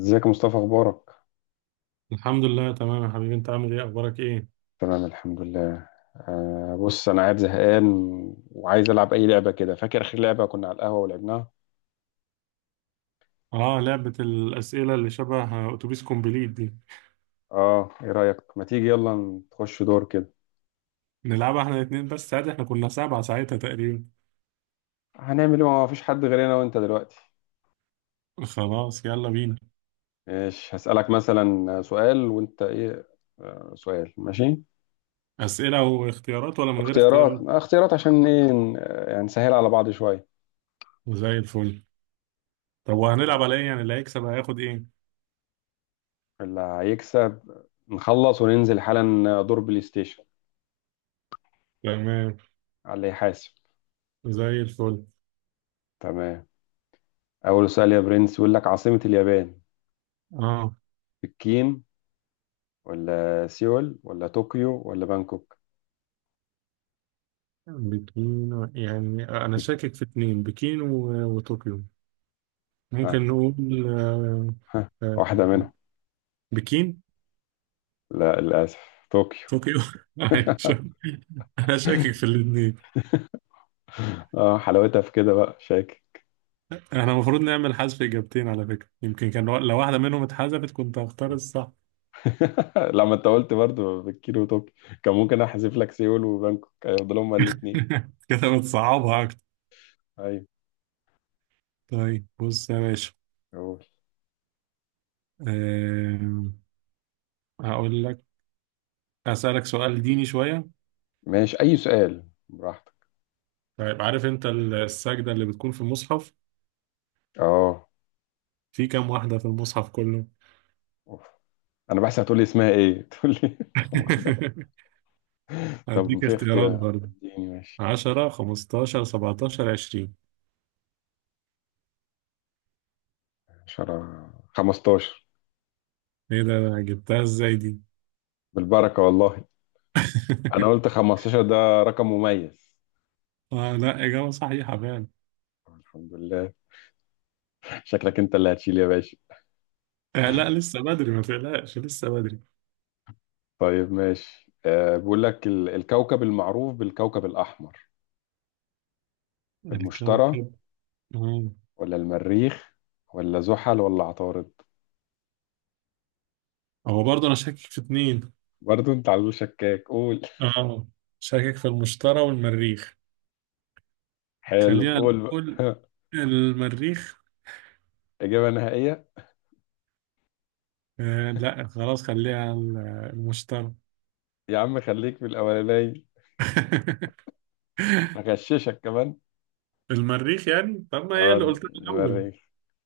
ازيك يا مصطفى اخبارك الحمد لله تمام يا حبيبي، انت عامل ايه؟ اخبارك ايه؟ تمام الحمد لله بص انا قاعد زهقان. وعايز العب اي لعبه كده، فاكر اخر لعبه كنا على القهوه ولعبناها؟ اه، لعبة الاسئلة اللي شبه اتوبيس كومبليت دي. اه ايه رايك، ما تيجي يلا نخش دور كده. نلعبها احنا الاتنين بس عادي، احنا كنا سبعة ساعتها تقريبا. هنعمل ايه؟ ما فيش حد غير انا وانت دلوقتي. خلاص يلا بينا. ماشي هسالك مثلا سؤال وانت ايه. آه سؤال ماشي. اسئلة واختيارات ولا من غير اختيارات، اختيارات؟ اختيارات عشان ايه يعني نسهل على بعض شويه. زي الفل. طب طيب. وهنلعب على ايه يعني؟ اللي هيكسب هياخد ايه؟ اللي هيكسب نخلص وننزل حالا دور بلاي ستيشن، تمام. على اللي يحاسب. زي الفل. تمام. أول سؤال يا برنس يقول لك عاصمة اليابان: اه بكين ولا سيول ولا طوكيو ولا بانكوك؟ بكين، يعني انا بك... شاكك في اتنين، بكين وطوكيو. آه. ممكن نقول. آه. ها. آه، واحدة منهم. بكين. لا للأسف، طوكيو. طوكيو. أيوة، انا شاكك في الاثنين. اه حلاوتها في كده بقى شاكر. احنا المفروض نعمل حذف اجابتين على فكرة، يمكن كان لو واحدة منهم اتحذفت كنت هختار الصح. لما انت قلت برضه بكين وطوكيو كان ممكن احذف لك سيول وبانكوك هيفضلوا هما الاثنين. كده بتصعبها اكتر. ايوه. طيب بص يا باشا. قول، أم، هقول لك. اسالك سؤال ديني شوية. ماشي اي سؤال براحتك. طيب عارف انت السجدة اللي بتكون في المصحف، اه في كام واحدة في المصحف كله؟ أوف. انا بحسب هتقول لي اسمها ايه تقول لي كم واحدة. طب هديك في اختيارات اختيار، برضه. اديني ماشي. 10 15 17 20. 10 15. ايه ده؟ جبتها ازاي دي؟ بالبركة والله. انا قلت 15 ده رقم مميز. آه، لا إجابة صحيحة فعلا. طب الحمد لله. شكلك انت اللي هتشيل يا باشا. آه، لا لسه بدري، ما تقلقش لسه بدري. طيب ماشي، بيقول لك الكوكب المعروف بالكوكب الاحمر: المشتري الكوكب. آه. ولا المريخ ولا زحل ولا عطارد؟ هو برضه انا شاكك في اتنين. برضو انت على طول شكاك، قول. اه شاكك في المشتري والمريخ. حلو خلينا قول نقول بقى. المريخ. اجابه نهائيه. آه لا خلاص، خليها المشتري. يا عم خليك في الاولانيه، هغششك كمان. المريخ يعني، طب ما هي اللي قلتها الاول. المريخ.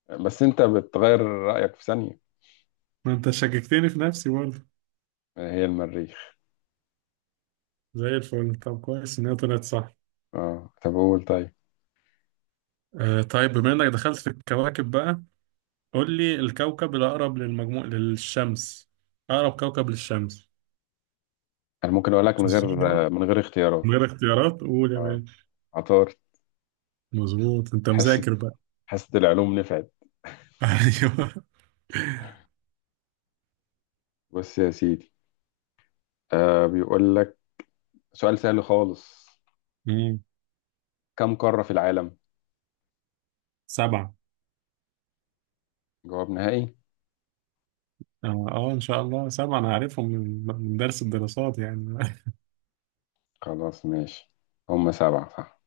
بس انت بتغير رايك في ثانيه. ما انت شككتني في نفسي برضه. هي المريخ. زي الفل. طب كويس ان هي طلعت صح. اه طب قول طيب. آه طيب، بما انك دخلت في الكواكب بقى، قول لي الكوكب الاقرب للمجموع للشمس. اقرب كوكب للشمس. انا ممكن اقول لك من غير، الزهرة. من اختيارات. غير اختيارات قول يا اه باشا. عطار. مظبوط، انت حاسة مذاكر بقى. حاسة العلوم نفعت. ايوه. بص يا سيدي، بيقول لك سؤال سهل خالص: مم. كم قارة في العالم؟ سبعة. جواب نهائي. اه آه، ان شاء الله سبعة، انا عارفهم من درس الدراسات يعني. خلاص ماشي، هم سبعة صح.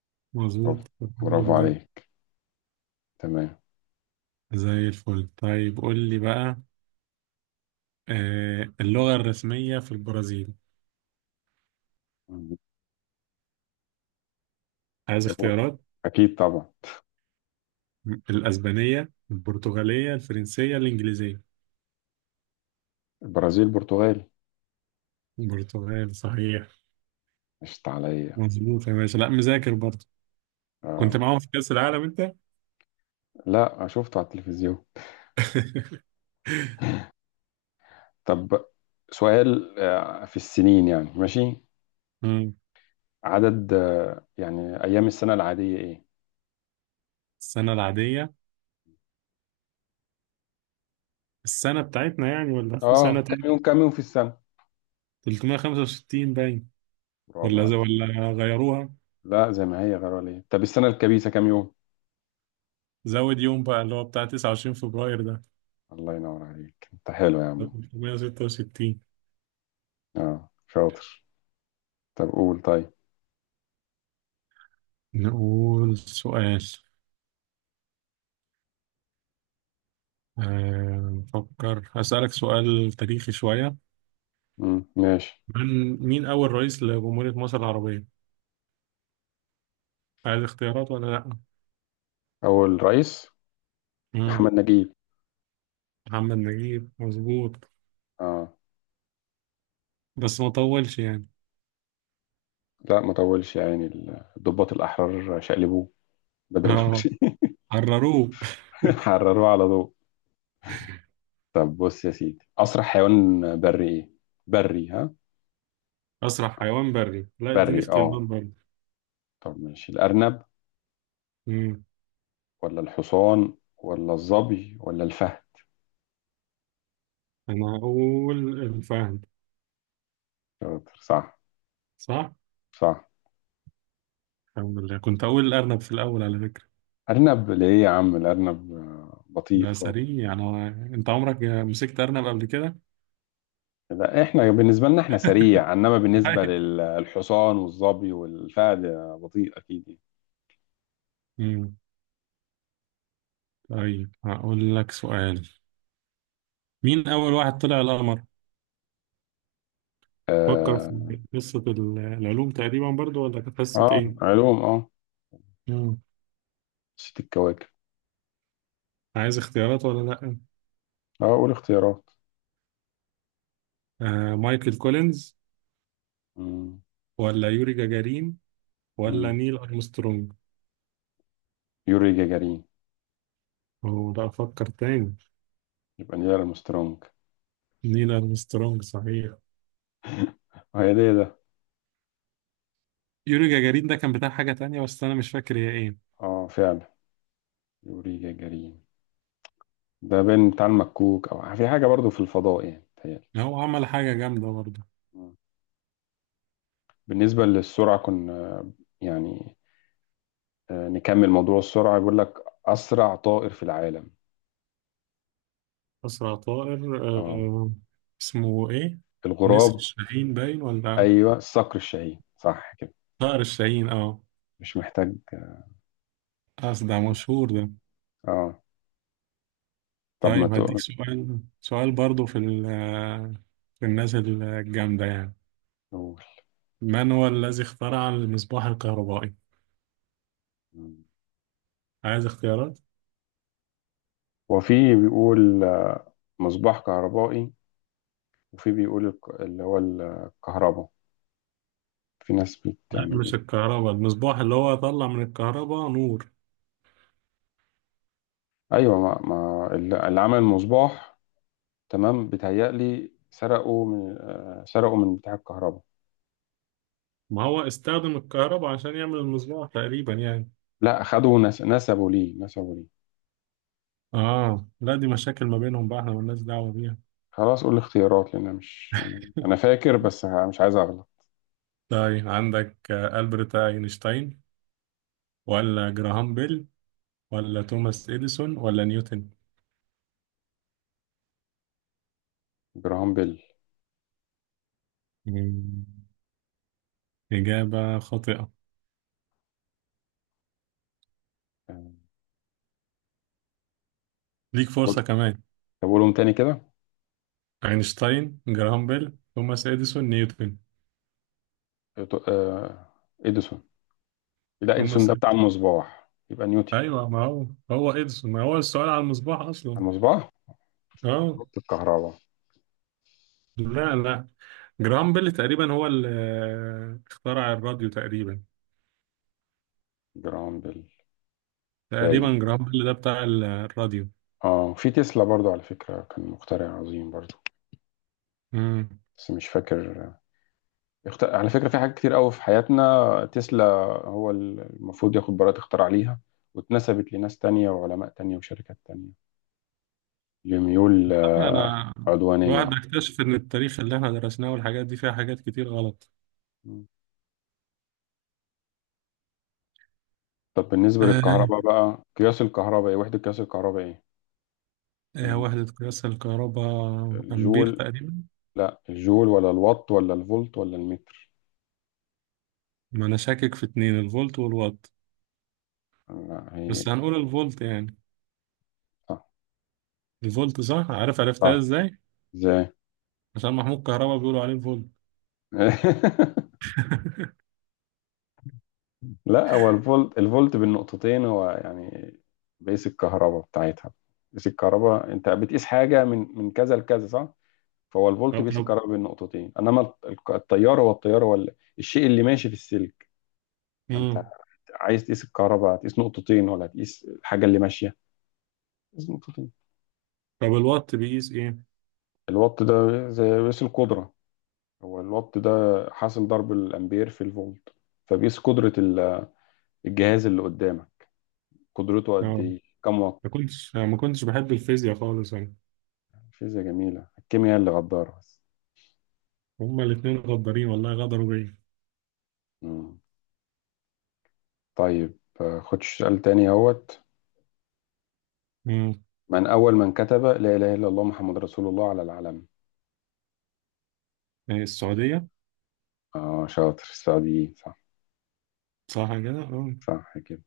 مظبوط برافو، الحمد برافو لله. عليك. تمام. زي الفل. طيب قول لي بقى. آه، اللغة الرسمية في البرازيل. عايز اختيارات. أكيد طبعا. الأسبانية، البرتغالية، الفرنسية، الإنجليزية. البرازيل، البرتغال. البرتغال صحيح. مشت عليا. مظبوط يا باشا، لا مذاكر برضه. كنت آه. معاهم في كأس العالم انت؟ لا شفته على التلفزيون. طب، سؤال في السنين يعني ماشي. مم. عدد يعني أيام السنة العادية إيه؟ السنة العادية؟ السنة بتاعتنا يعني ولا في سنة كم يوم، تانية؟ في السنة؟ 365 باين. برافو عليك. ولا غيروها. لا زي ما هي، غير ولا ايه؟ طب السنة الكبيسة كام يوم؟ زود يوم بقى، اللي هو بتاع 29 فبراير ده. الله ينور عليك، انت حلو يا عم. 366. اه شاطر. طب قول طيب. نقول سؤال. آه، نفكر. هسألك سؤال تاريخي شوية. مم. ماشي. من مين أول رئيس لجمهورية مصر العربية؟ عايز اختيارات ولا لأ؟ اول رئيس. مم. محمد نجيب. محمد نجيب. مظبوط اه بس ما طولش يعني. لا ما طولش يا عيني. الضباط الاحرار شقلبوه. بدري اه بدري. حرروه. حرروه على ضوء. طب بص يا سيدي، اسرع حيوان بري ايه؟ بري ها؟ أسرع حيوان بري؟ لا اديني بري اختيارات برضه. طب ماشي: الارنب ولا الحصان ولا الظبي ولا الفهد؟ انا اقول الفهد. شاطر، صح. صح. صح. الحمد لله، كنت اقول الارنب في الاول على فكره. أرنب ليه يا عم الأرنب، بطيء ده خالص. سريع انا. انت عمرك مسكت ارنب قبل كده؟ لا احنا بالنسبة لنا احنا سريع، انما بالنسبة للحصان والظبي والفهد بطيء اكيد يعني. أمم. طيب هقول لك سؤال. مين اول واحد طلع القمر؟ فكر اه في قصه العلوم تقريبا برضو، ولا كانت قصه ايه؟ علوم أمم. نسيت الكواكب. عايز اختيارات ولا لا؟ اه قول اختيارات. آه، مايكل كولينز، مم، ولا يوري جاجارين، ولا مم. نيل ارمسترونج. يوري جاجارين. هو ده، افكر تاني. يبقى نيل أرمسترونج. نيل ارمسترونج صحيح. هي ده ده. يوري جاجارين ده كان بتاع حاجة تانية، بس أنا مش فاكر هي إيه. اه فعلا. يوري جاجارين ده بين بتاع المكوك او في حاجة برضو في الفضاء يعني تهيألي. هو عمل حاجة جامدة برضه. بالنسبة للسرعة كنا يعني، نكمل موضوع السرعة. يقول لك أسرع طائر في العالم. أسرع طائر اه آه. اسمه إيه؟ نسر الغراب. الشاهين باين، ولا أيوه، الصقر الشاهين صح كده. طائر الشاهين أه. مش محتاج. أصل ده مشهور ده. اه طب ما طيب هديك تقول. سؤال، سؤال برضه في في الناس الجامدة يعني. من هو الذي اخترع المصباح الكهربائي؟ عايز اختيارات؟ وفي بيقول مصباح كهربائي. وفي بيقول اللي هو الكهرباء. في ناس لا يعني مش الكهرباء، المصباح اللي هو طلع من الكهرباء نور. أيوه، ما اللي عمل المصباح. تمام، بيتهيألي سرقوا من بتاع الكهرباء. ما هو استخدم الكهرباء عشان يعمل المصباح تقريبا يعني. لا أخدوا نسبوا ليه، نسبوا ليه. آه لا، دي مشاكل ما بينهم بقى، احنا مالناش دعوة بيها. خلاص قول الاختيارات، لأن أنا مش يعني أنا فاكر بس مش عايز أغلط. طيب عندك آه، ألبرت أينشتاين، ولا جراهام بيل، ولا توماس إديسون، ولا نيوتن. جراهام بيل. مم. إجابة خاطئة. آه، ليك قول- فرصة كمان. طب قولهم تاني كده. أينشتاين، جراهام بيل، توماس إديسون، نيوتن. إيتو- آه، إديسون. لا إديسون توماس ده بتاع إديسون. المصباح، يبقى نيوتن. أيوة ما هو، هو إديسون، ما هو السؤال على المصباح على أصلا. المصباح. أه. نقطة الكهرباء. لا لا، جراهام بيل تقريبا هو اللي آه، اخترع الراديو تقريبا. جراهام بيل تقريبا باين. جراهام بيل ده بتاع الراديو. اه في تسلا برضو على فكرة، كان مخترع عظيم برضو مم. بس مش فاكر. على فكرة في حاجات كتير قوي في حياتنا تسلا. هو المفروض ياخد براءة اختراع ليها، واتنسبت لناس تانية وعلماء تانية وشركات تانية، لميول أنا. الواحد عدوانية. بيكتشف إن التاريخ اللي إحنا درسناه والحاجات دي فيها حاجات كتير غلط. مم. طب بالنسبة آه. للكهرباء بقى، قياس الكهرباء ايه؟ وحدة قياس الكهرباء ايه؟ آه ال- وحدة قياس الكهرباء. أمبير الجول، تقريبا. لا الجول ولا الوات ولا الفولت ولا المتر. ما أنا شاكك في اتنين، الفولت والوات. لا هي بس هنقول الفولت يعني. صح. الفولت صح. عارف عرفتها صح، إزاي؟ ازاي؟ عشان محمود كهربا بيقولوا عليه الفولت. لا هو الفولت، الفولت بالنقطتين هو يعني بيقيس الكهرباء بتاعتها. بيقيس الكهرباء، انت بتقيس حاجة من كذا لكذا، صح؟ فهو الفولت طب بيقيس طب. الكهرباء بالنقطتين، انما التيار، هو التيار، هو الشيء اللي ماشي في السلك. انت مم. عايز تقيس الكهرباء هتقيس نقطتين ولا هتقيس الحاجة اللي ماشية؟ لازم نقطتين. طب الوات بيقيس إيه؟ الوات ده زي قياس القدرة. هو الوات ده حاصل ضرب الأمبير في الفولت. فبيقيس قدرة الجهاز اللي قدامك، قدرته قد آه. إيه، كم وات؟ ما كنتش بحب الفيزياء خالص أنا. فيزياء جميلة، الكيمياء اللي غدارة بس. هما الاتنين غدارين والله، غدروا بيا. مم. طيب، خدش سؤال تاني أهوت. مم. من أول من كتب لا إله إلا الله محمد رسول الله على العلم؟ آه، السعودية. شاطر، السعديين صح. صح كده آه. صح كده.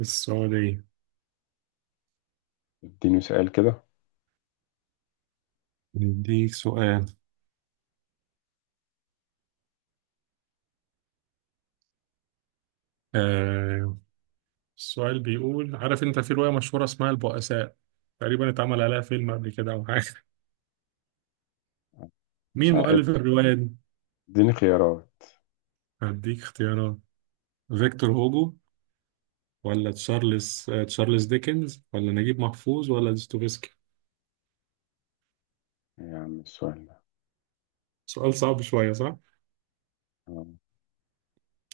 السعودية. اديني سؤال كده. نديك سؤال. آه. السؤال بيقول، عارف انت في رواية مشهورة اسمها البؤساء، تقريبا اتعمل عليها فيلم قبل كده او حاجة. مش مين هقد، مؤلف الرواية دي؟ اديني خيارات. هديك اختيارات. فيكتور هوجو، ولا تشارلز آه تشارلز ديكنز، ولا نجيب محفوظ، ولا دوستويفسكي. يعني السؤال ده. سؤال صعب شوية صح؟ آه.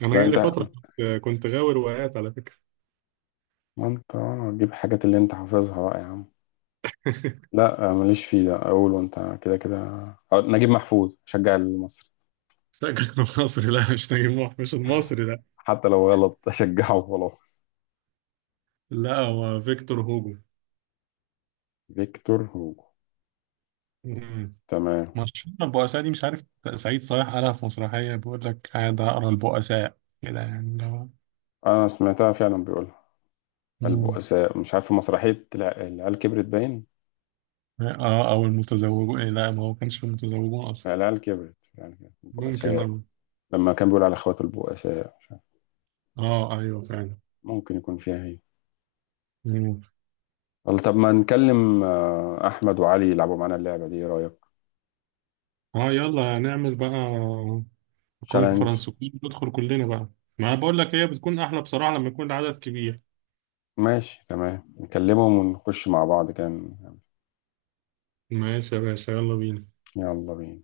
أنا لا جالي انت، فترة كنت غاوي روايات على فكرة. ما انت تجيب حاجات اللي انت حافظها بقى يا عم. لا ماليش فيه، ده اقول وانت كده كده. نجيب محفوظ، شجع المصري. لا كنت مصري، لا مش نجيب محفوظ، مش المصري لا. حتى لو غلط اشجعه وخلاص. لا هو فيكتور فيكتور هوجو. هوجو. تمام. مشهور البؤساء دي، مش عارف. سعيد صالح قالها في مسرحية، بيقول لك قاعد أقرأ البؤساء كده، يعني اللي هو. انا سمعتها فعلا بيقولها مم. البؤساء، مش عارف في مسرحية العيال كبرت باين. اه أو المتزوجون، إيه لا ما هو كانش في المتزوجون أصلا. لا، العيال كبرت، العيال كبرت. ممكن البؤساء. اه. لما كان بيقول على اخواته البؤساء، مش عارف اه أيوه فعلا. ممكن يكون فيها هي. مم. والله، طب ما نكلم احمد وعلي يلعبوا معانا اللعبة دي، ايه رأيك؟ اه يلا نعمل بقى تشالنج. كونفرنس. ندخل كلنا بقى. ما أنا بقول لك هي بتكون أحلى بصراحة لما يكون العدد كبير. ماشي تمام، نكلمهم ونخش مع بعض كان. ماشي يا باشا، يلا بينا. يلا بينا.